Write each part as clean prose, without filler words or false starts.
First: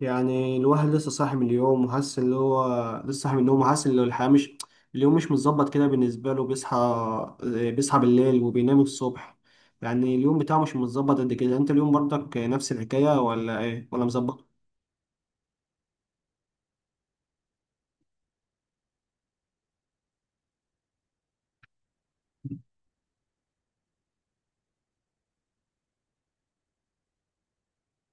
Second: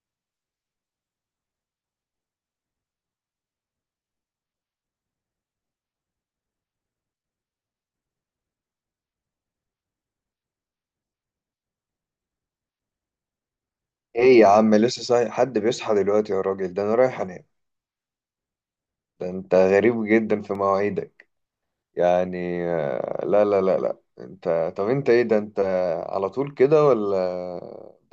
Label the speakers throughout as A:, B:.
A: يعني الواحد لسه صاحي من اليوم وحاسس اللي هو لسه صاحي من النوم وحاسس ان الحياة مش اليوم مش متظبط كده بالنسبة له، بيصحى بيصحى بالليل وبينام الصبح. يعني اليوم بتاعه مش متظبط قد كده. انت اليوم برضك نفس الحكاية ولا ايه ولا
B: ايه
A: مظبط؟
B: يا عم، لسه صاحي؟ حد بيصحى دلوقتي يا راجل؟ ده انا رايح انام. ده انت غريب جدا في مواعيدك. يعني لا لا لا لا، انت، طب انت ايه؟ ده انت على طول كده ولا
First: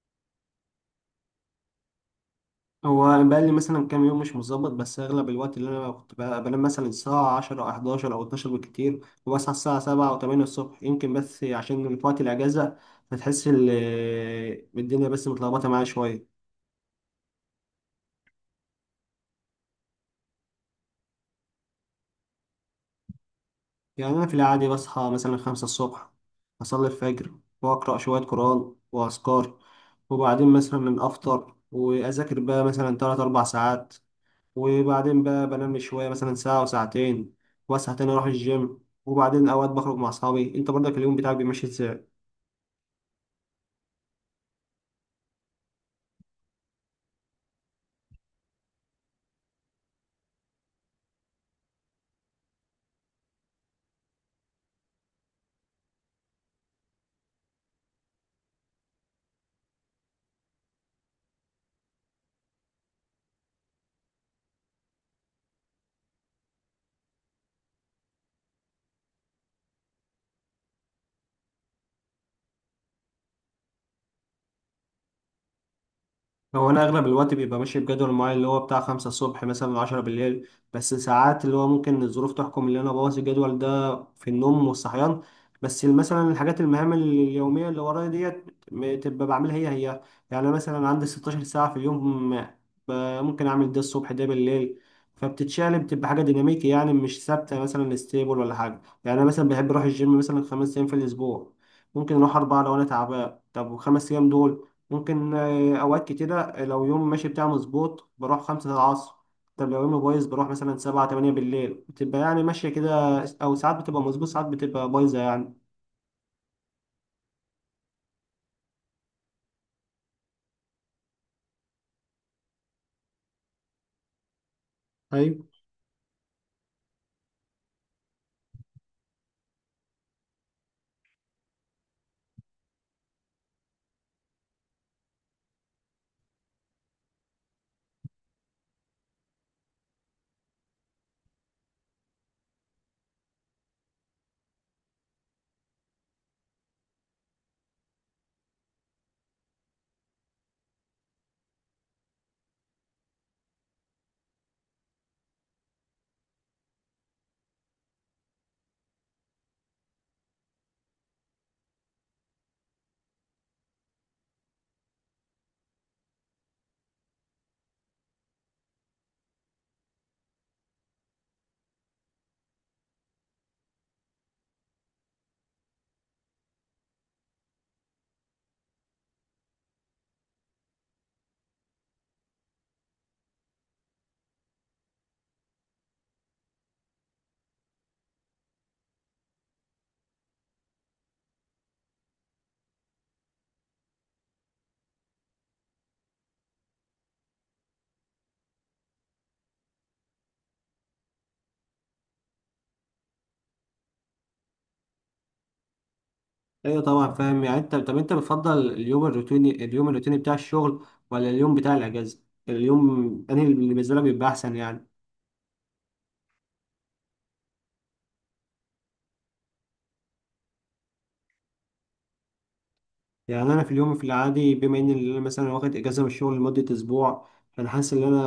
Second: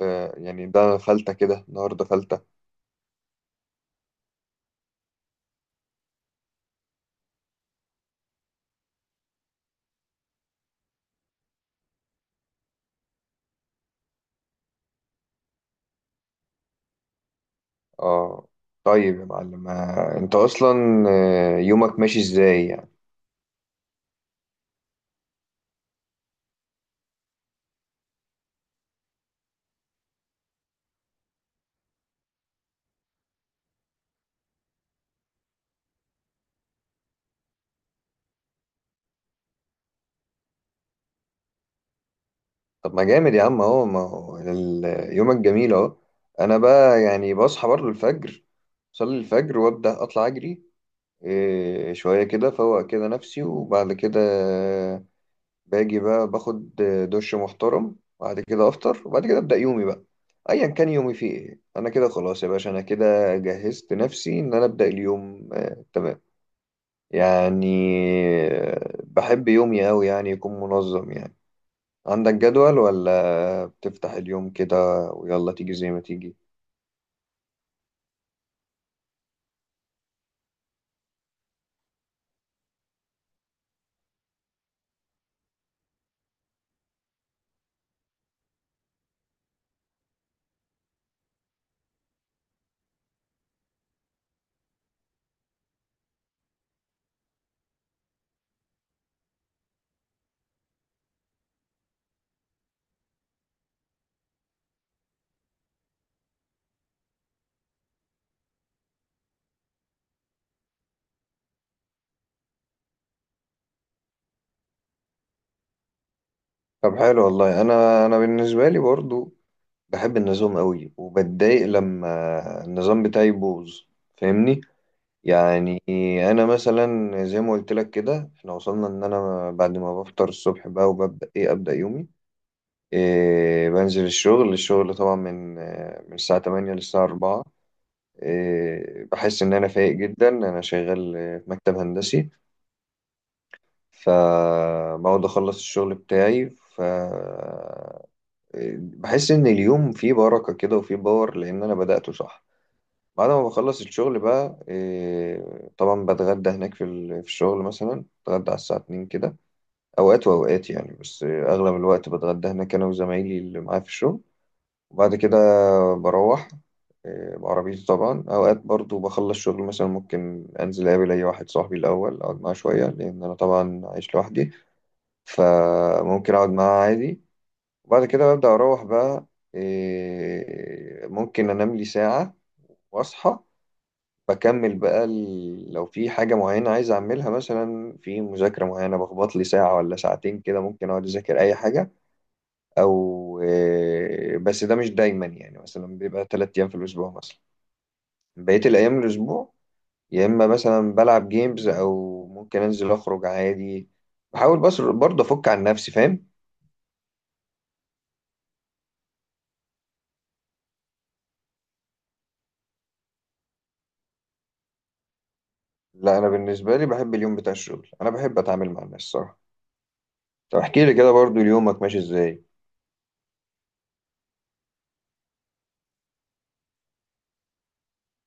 B: ب... يعني ده فلتة كده، النهارده فلتة.
A: هو بقى لي مثلا كام يوم مش متظبط، بس اغلب الوقت اللي انا كنت بقى بنام مثلا الساعة 10 او 11 او 12 بالكتير، وبصحى الساعة 7 او 8 الصبح يمكن، بس عشان في وقت الاجازة. فتحس ال- الدنيا بس متلخبطة معايا شوية.
B: اه، طيب يا معلم. انت اصلا يومك ماشي ازاي يعني؟
A: يعني أنا في العادي بصحى مثلا خمسة الصبح، أصلي الفجر وأقرأ شوية قرآن وأذكار، وبعدين مثلا أفطر وأذاكر بقى مثلا تلات أربع ساعات، وبعدين بقى بنام شوية مثلا ساعة وساعتين، وأصحى تاني أروح الجيم، وبعدين أوقات بخرج مع أصحابي. أنت برضك اليوم بتاعك بيمشي إزاي؟
B: طب ما جامد يا عم اهو. ما هو يومك جميل اهو. انا بقى يعني بصحى برضه الفجر، صلي الفجر وابدا اطلع اجري، إيه شوية كده فوق كده نفسي، وبعد كده باجي بقى باخد دش محترم. بعد كده أفطر، وبعد كده أبدأ يومي بقى، أيا كان يومي فيه إيه. أنا كده خلاص يا باشا، أنا كده جهزت نفسي إن أنا أبدأ اليوم. آه تمام يعني. بحب يومي أوي يعني يكون منظم يعني. عندك جدول ولا بتفتح اليوم كده ويلا تيجي زي ما تيجي؟
A: هو انا اغلب الوقت بيبقى ماشي بجدول معين اللي هو بتاع خمسة الصبح مثلا عشرة بالليل، بس ساعات اللي هو ممكن الظروف تحكم اللي انا بوظ الجدول ده في النوم والصحيان. بس مثلا الحاجات المهام اليومية اللي ورايا ديت تبقى بعملها هي هي. يعني أنا مثلا عندي 16 ساعة في اليوم، ب- ممكن اعمل ده الصبح ده بالليل، فبتتشقلب، بتبقى حاجة ديناميكي يعني، مش ثابتة مثلا ستيبل ولا حاجة. يعني انا مثلا بحب اروح الجيم مثلا خمس ايام في الاسبوع، ممكن اروح اربعة لو انا تعبان. طب وخمس ايام دول ممكن أوقات كتيرة لو يوم ماشي بتاعي مظبوط بروح خمسة العصر، طب لو يومي بايظ بروح مثلا سبعة تمانية بالليل، بتبقى يعني ماشية كده، أو ساعات بتبقى مظبوط ساعات بتبقى بايظة يعني.
B: طب حلو والله. أنا بالنسبة لي برضو بحب النظام قوي، وبتضايق لما النظام بتاعي يبوظ، فاهمني؟
A: ايوه
B: يعني انا مثلا زي ما قلت لك كده، احنا وصلنا ان انا بعد ما بفطر الصبح بقى وببدا ايه ابدا يومي. إيه بنزل الشغل طبعا من من الساعه 8 للساعه 4. إيه بحس ان انا فايق جدا. انا شغال في مكتب هندسي، فبقعد اخلص الشغل بتاعي. ف إيه، بحس ان اليوم فيه بركة كده وفيه باور لان انا بدأته صح. بعد ما بخلص الشغل بقى إيه، طبعا بتغدى هناك في في الشغل، مثلا بتغدى على الساعة 2 كده، أوقات وأوقات يعني. بس إيه، أغلب الوقت بتغدى هناك أنا وزمايلي اللي معايا في الشغل. وبعد كده بروح إيه، بعربيتي طبعا. أوقات برضو بخلص شغل مثلا ممكن أنزل أقابل أي واحد صاحبي الأول، أقعد معاه شوية لأن أنا طبعا عايش لوحدي، فممكن أقعد معاه عادي. وبعد كده ببدأ أروح بقى إيه، ممكن أنام لي ساعة وأصحى، بكمل بقى لو في حاجة معينة عايز أعملها مثلا في مذاكرة معينة، بخبط لي ساعة ولا ساعتين كده، ممكن أقعد أذاكر أي حاجة. أو بس ده مش دايما يعني، مثلا بيبقى تلات أيام في الأسبوع مثلا. بقية الأيام الأسبوع يا إما مثلا بلعب جيمز أو ممكن أنزل أخرج عادي. بحاول بس برضه أفك عن نفسي، فاهم؟
A: ايوه طبعا فاهم. يعني انت طب انت بتفضل اليوم الروتيني، اليوم الروتيني بتاع الشغل ولا اليوم بتاع الاجازه؟ اليوم انا اللي بالنسبه لك بيبقى احسن يعني.
B: لا، أنا بالنسبة لي بحب اليوم بتاع الشغل. أنا بحب أتعامل مع الناس صراحة. طب احكي لي كده برضه يومك ماشي إزاي؟
A: يعني انا في اليوم في العادي بما ان انا مثلا واخد اجازه من الشغل لمده اسبوع، فانا حاسس ان انا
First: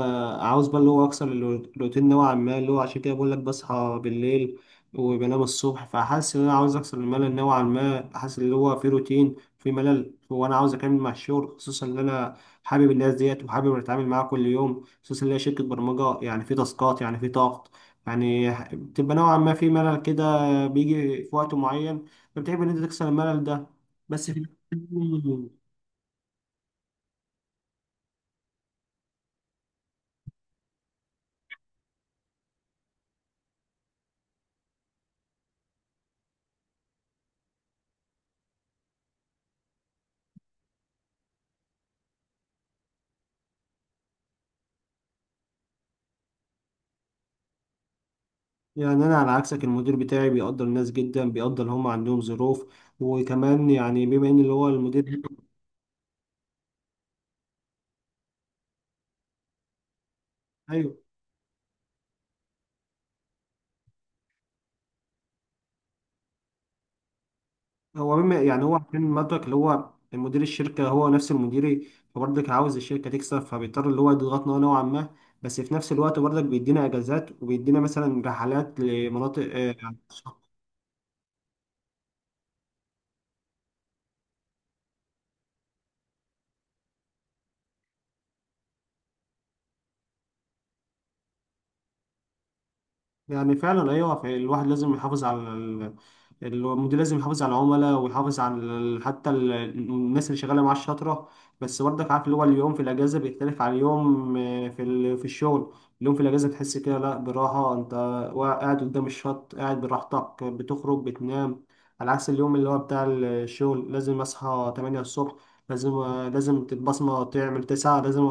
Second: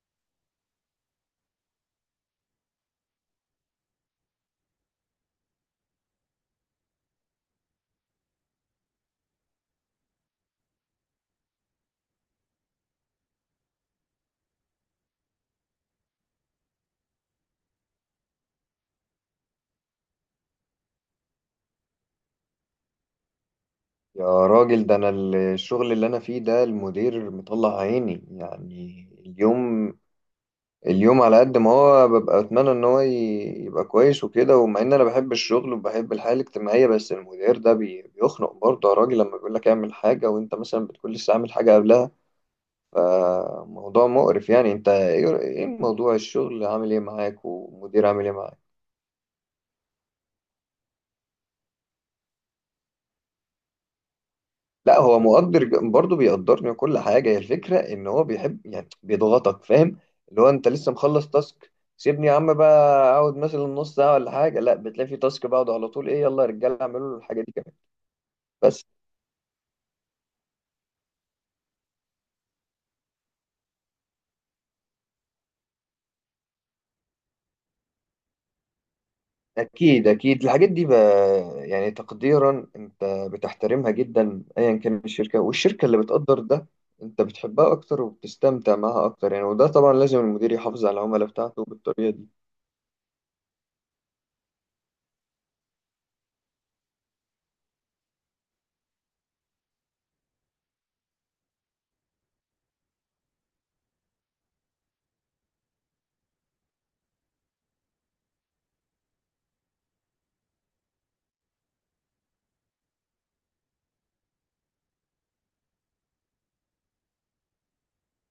A: عاوز بقى اللي هو اكسر الروتين نوعا ما، اللي هو عشان كده بقول لك بصحى بالليل وبنام الصبح، فحاسس ان انا عاوز اكسر الملل نوعا ما، حاسس اللي هو في روتين في ملل، وانا عاوز اكمل مع الشغل خصوصا ان انا حابب الناس ديت وحابب اتعامل معاها كل يوم، خصوصا ان هي شركه برمجه يعني، في تاسكات يعني في ضغط، يعني بتبقى نوعا ما في ملل كده بيجي في وقت معين، فبتحب ان انت تكسر الملل ده، بس في
B: يا راجل، ده انا
A: مم.
B: الشغل اللي انا فيه ده المدير مطلع عيني. يعني اليوم، اليوم على قد ما هو ببقى اتمنى ان هو يبقى كويس وكده، ومع ان انا بحب الشغل وبحب الحياة الاجتماعية، بس المدير ده بيخنق برضه يا راجل، لما بيقول لك اعمل حاجة وانت مثلا بتكون لسه عامل حاجة قبلها. فموضوع مقرف يعني. انت ايه؟ إيه موضوع الشغل عامل ايه معاك ومدير عامل ايه معاك؟
A: يعني انا على عكسك المدير بتاعي بيقدر الناس جدا، بيقدر اللي هم عندهم ظروف، وكمان يعني بما ان اللي هو
B: لا،
A: المدير
B: هو مقدر برضه بيقدرني وكل حاجة. هي الفكرة إن هو بيحب يعني بيضغطك، فاهم؟ اللي هو أنت لسه
A: ايوه.
B: مخلص تاسك، سيبني يا عم بقى، أقعد مثلا نص ساعة ولا حاجة. لا، بتلاقي في تاسك بعد على طول، إيه يلا يا رجالة اعملوا الحاجة دي كمان.
A: هو بما يعني هو
B: بس
A: عشان مدرك اللي هو مدير الشركه هو نفس المديري، فبرضك عاوز الشركه تكسب، فبيضطر اللي هو يضغطنا نوعا ما، بس في نفس الوقت برضك بيدينا اجازات وبيدينا مثلا رحلات لمناطق
B: أكيد أكيد الحاجات دي بقى يعني تقديرا، أنت بتحترمها جدا. أيا كان الشركة، والشركة اللي بتقدر ده أنت بتحبها أكتر وبتستمتع معاها أكتر يعني. وده طبعا لازم المدير يحافظ على العملاء بتاعته بالطريقة دي.
A: يعني فعلا ايوه. الواحد لازم يحافظ المدير لازم يحافظ على العملاء ويحافظ على ال- حتى ال- الناس اللي شغاله معاه الشاطره. بس برضك عارف اللي هو اليوم في الاجازه بيختلف عن اليوم في الشغل. اليوم في الاجازه تحس كده لا براحه انت قاعد قدام الشط قاعد براحتك، بتخرج بتنام، على عكس اليوم اللي هو بتاع الشغل، لازم اصحى 8 الصبح، لازم لازم تتبصمه، تعمل 9، لازم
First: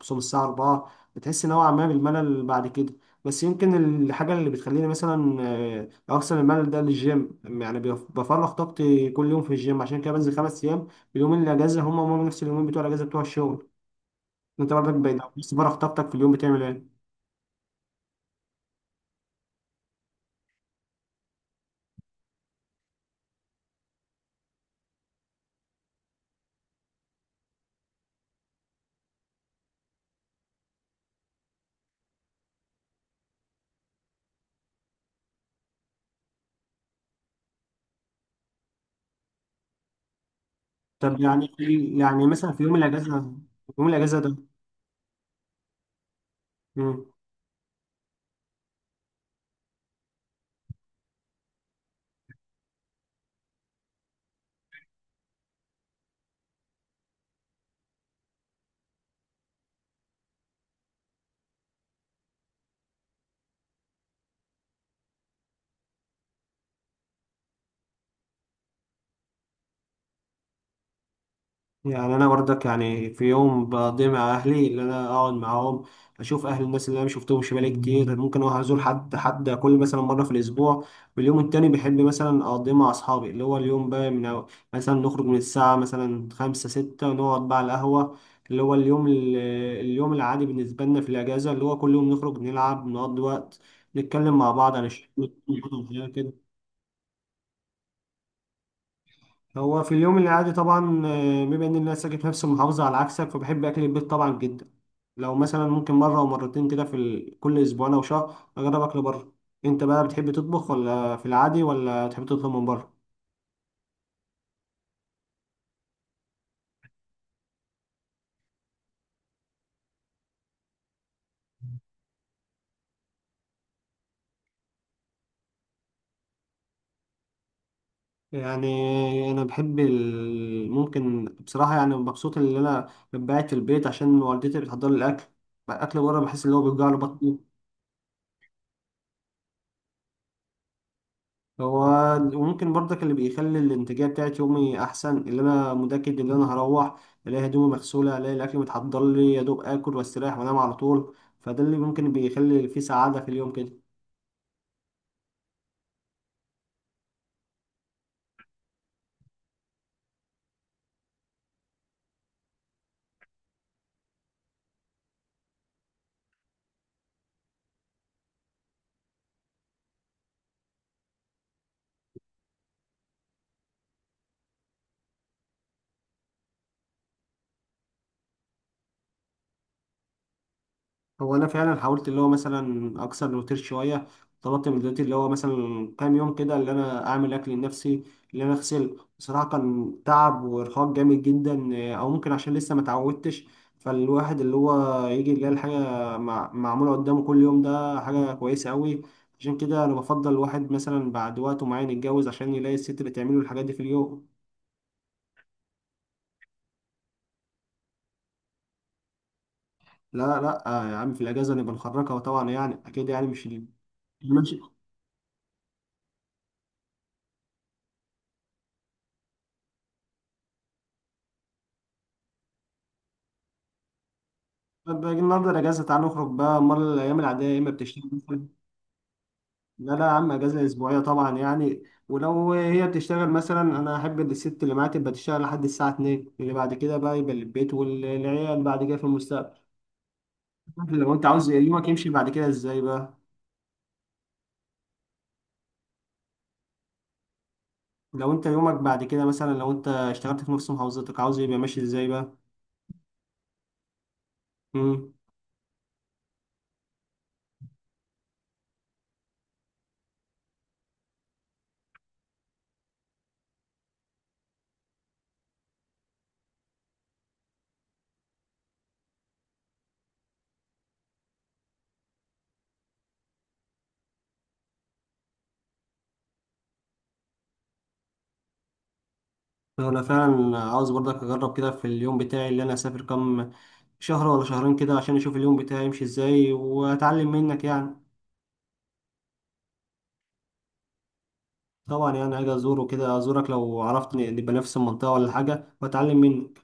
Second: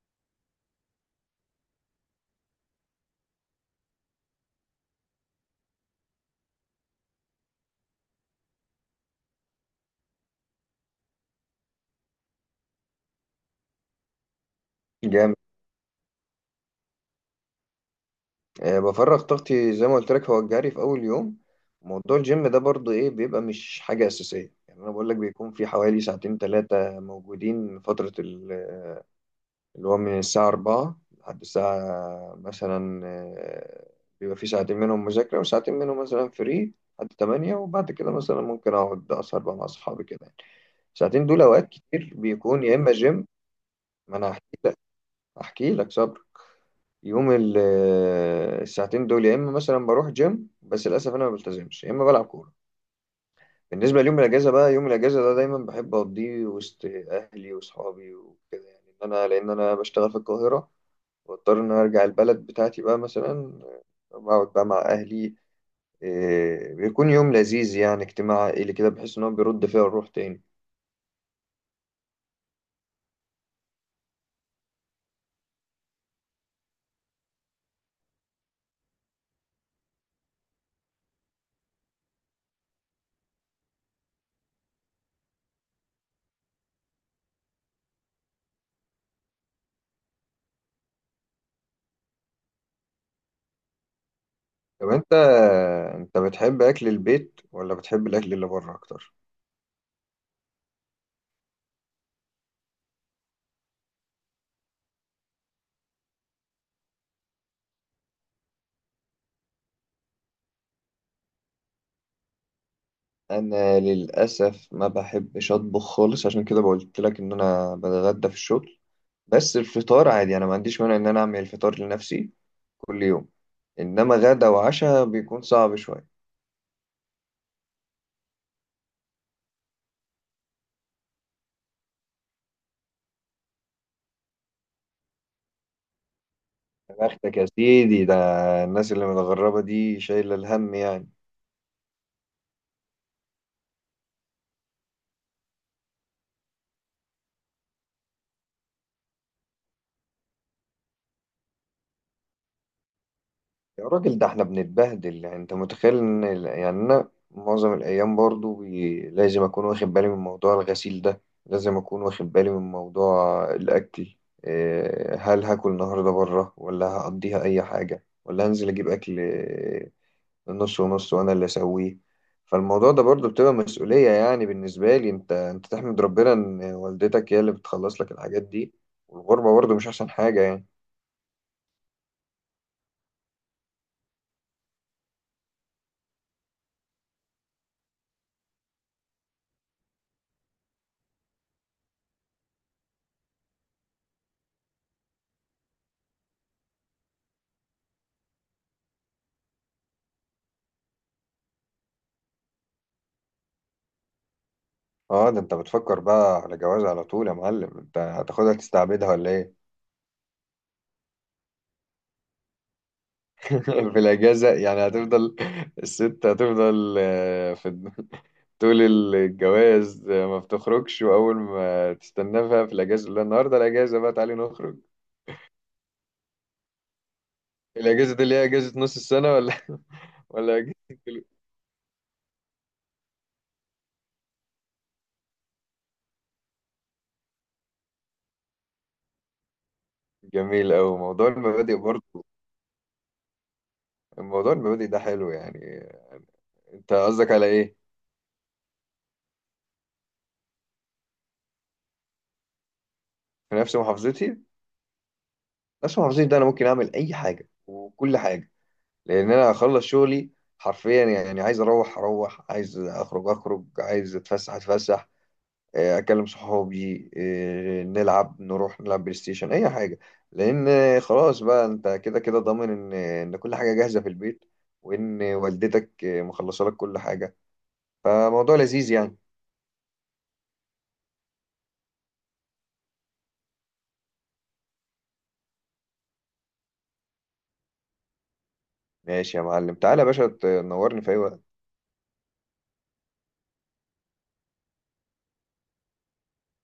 A: تصوم الساعه 4، بتحس نوعا ما بالملل بعد كده. بس يمكن الحاجة اللي بتخليني مثلا أغسل الملل ده للجيم، يعني بفرغ طاقتي كل يوم في الجيم، عشان كده بنزل خمس أيام. اليومين اللي أجازة هما هما نفس اليومين بتوع الأجازة بتوع الشغل. أنت برضك لو
B: جامد.
A: بس فرغ طاقتك في اليوم بتعمل إيه؟
B: بفرغ طاقتي زي ما قلت لك، هو الجري في اول يوم. موضوع الجيم ده برضو ايه، بيبقى مش حاجه اساسيه يعني. انا بقول لك بيكون في حوالي ساعتين ثلاثه موجودين فتره اللي هو من الساعه 4 لحد الساعه مثلا بيبقى في ساعتين منهم مذاكره وساعتين منهم مثلا فري لحد 8. وبعد كده مثلا ممكن اقعد اسهر بقى مع اصحابي كده يعني.
A: طب
B: ساعتين دول
A: يعني
B: اوقات كتير
A: يعني مثلا في
B: بيكون
A: يوم
B: يا اما
A: الأجازة،
B: جيم.
A: في يوم
B: ما انا
A: الأجازة
B: هحكي، احكي لك صبرك.
A: ده،
B: يوم الساعتين دول يا اما مثلا بروح جيم، بس للاسف انا ما بلتزمش، يا اما بلعب كوره. بالنسبه ليوم الاجازه بقى، يوم الاجازه ده دايما بحب اقضيه وسط اهلي واصحابي وكده يعني، ان انا لان انا بشتغل في القاهره، واضطر ان أنا ارجع البلد بتاعتي بقى مثلا، بقعد بقى مع اهلي. إيه، بيكون يوم لذيذ يعني، اجتماع عائلي كده، بحس ان هو بيرد فيها الروح تاني.
A: يعني انا برضك يعني في يوم بقضي مع اهلي اللي انا اقعد معاهم، اشوف اهل الناس اللي انا ما شفتهمش بقالي كتير، ممكن اروح ازور حد حد كل مثلا مره في الاسبوع، واليوم التاني بحب مثلا اقضيه مع اصحابي اللي هو اليوم بقى مثلا نخرج من الساعه مثلا خمسة ستة ونقعد بقى على القهوه، اللي هو اليوم ال... اليوم العادي بالنسبه لنا في الاجازه اللي هو كل يوم نخرج نلعب نقضي وقت، نتكلم مع بعض عن
B: طب انت،
A: الشغل.
B: انت بتحب اكل البيت ولا بتحب الاكل اللي بره اكتر؟
A: هو في اليوم العادي طبعا بما ان الناس ساكن في نفس المحافظه على عكسك، فبحب اكل البيت طبعا جدا، لو مثلا ممكن مره او مرتين كده كل اسبوعين او شهر اجرب اكل بره. انت بقى بتحب تطبخ ولا في العادي ولا تحب تطلب من بره؟
B: انا للاسف ما بحبش اطبخ خالص، عشان كده قلت لك ان انا بتغدى في الشغل. بس الفطار عادي، انا ما عنديش مانع ان انا اعمل الفطار لنفسي كل يوم، انما غدا وعشاء بيكون صعب شويه.
A: يعني انا ممكن بصراحه يعني مبسوط ان انا ببعت في البيت عشان والدتي بتحضر لي الاكل، اكل بره بحس ان هو بيوجع له
B: يا بختك
A: بطني.
B: يا سيدي، ده الناس اللي متغربه دي شايله الهم يعني.
A: هو وممكن برضك اللي بيخلي الانتاجيه بتاعت يومي احسن اللي انا متاكد ان انا هروح الاقي هدومي مغسوله، الاقي الاكل متحضر لي، يا دوب اكل واستريح وانام على طول، فده اللي ممكن بيخلي فيه سعاده في اليوم كده.
B: يا راجل، ده احنا بنتبهدل يعني. انت متخيل ان يعني انا معظم الايام برضو لازم اكون واخد بالي من موضوع الغسيل ده، لازم اكون واخد بالي من موضوع الاكل. إيه، هل هاكل النهارده بره ولا هقضيها اي حاجه ولا هنزل اجيب اكل؟ إيه، نص ونص وانا اللي اسويه. فالموضوع ده برضو بتبقى مسؤوليه يعني بالنسبه لي. انت، انت تحمد ربنا ان والدتك هي اللي بتخلص لك الحاجات دي، والغربه برضو مش احسن حاجه يعني.
A: هو انا فعلا حاولت اللي هو مثلا اكسر الروتين شويه، طلبت من دلوقتي اللي هو مثلا كام يوم كده اللي انا اعمل اكل لنفسي، اللي انا اغسل، بصراحه كان تعب وارهاق جامد جدا، او ممكن عشان لسه ما اتعودتش، فالواحد اللي هو يجي يلاقي الحاجه معموله قدامه كل يوم، ده حاجه كويسه قوي. عشان كده انا بفضل الواحد مثلا بعد وقت معين يتجوز، عشان يلاقي الست اللي تعمله الحاجات دي في اليوم.
B: اه، ده انت بتفكر بقى على جواز على طول يا معلم. انت هتاخدها تستعبدها ولا ايه؟
A: لا لا، يا عم في الاجازه نبقى نخرجها طبعا يعني اكيد يعني.
B: في الاجازه
A: مش
B: يعني هتفضل الست هتفضل في طول الجواز. ما بتخرجش، واول ما تستناه بقى في الاجازه، لا، النهارده الاجازه بقى تعالي نخرج.
A: طب باجي النهارده اجازه تعال نخرج بقى، امال الايام العاديه يا اما بتشتغل
B: الاجازه دي اللي هي
A: مثلا.
B: اجازه نص السنه ولا
A: لا لا يا عم،
B: ولا
A: اجازه
B: اجازه
A: اسبوعيه طبعا يعني. ولو هي بتشتغل مثلا، انا احب إن الست اللي معايا تبقى تشتغل لحد الساعه 2، اللي بعد كده بقى يبقى للبيت والعيال بعد كده في المستقبل.
B: جميل أوي
A: لو انت
B: موضوع
A: عاوز
B: المبادئ
A: يومك يمشي
B: برضه.
A: بعد كده ازاي بقى،
B: الموضوع المبادئ ده حلو يعني. انت قصدك على ايه؟
A: لو انت يومك بعد كده مثلا لو انت اشتغلت في نفس محافظتك عاوز يبقى ماشي ازاي بقى؟
B: في نفس محافظتي؟
A: امم،
B: نفس محافظتي ده انا ممكن اعمل اي حاجه وكل حاجه، لان انا هخلص شغلي حرفيا يعني. عايز اروح اروح، عايز اخرج اخرج، عايز اتفسح اتفسح، اكلم صحابي، نلعب، نروح نلعب بلاي ستيشن اي حاجه. لان خلاص بقى، انت كده كده ضامن ان كل حاجه جاهزه في البيت، وان والدتك مخلصه لك كل حاجه، فموضوع لذيذ يعني.
A: انا فعلا عاوز برضك اجرب كده في اليوم بتاعي اللي انا اسافر كام شهر ولا شهرين كده، عشان اشوف اليوم بتاعي يمشي ازاي واتعلم منك يعني.
B: ماشي يا معلم، تعالى يا باشا تنورني في اي وقت.
A: طبعا يعني عايز ازوره كده، ازورك لو عرفت نبقى نفس المنطقة ولا حاجة، واتعلم منك.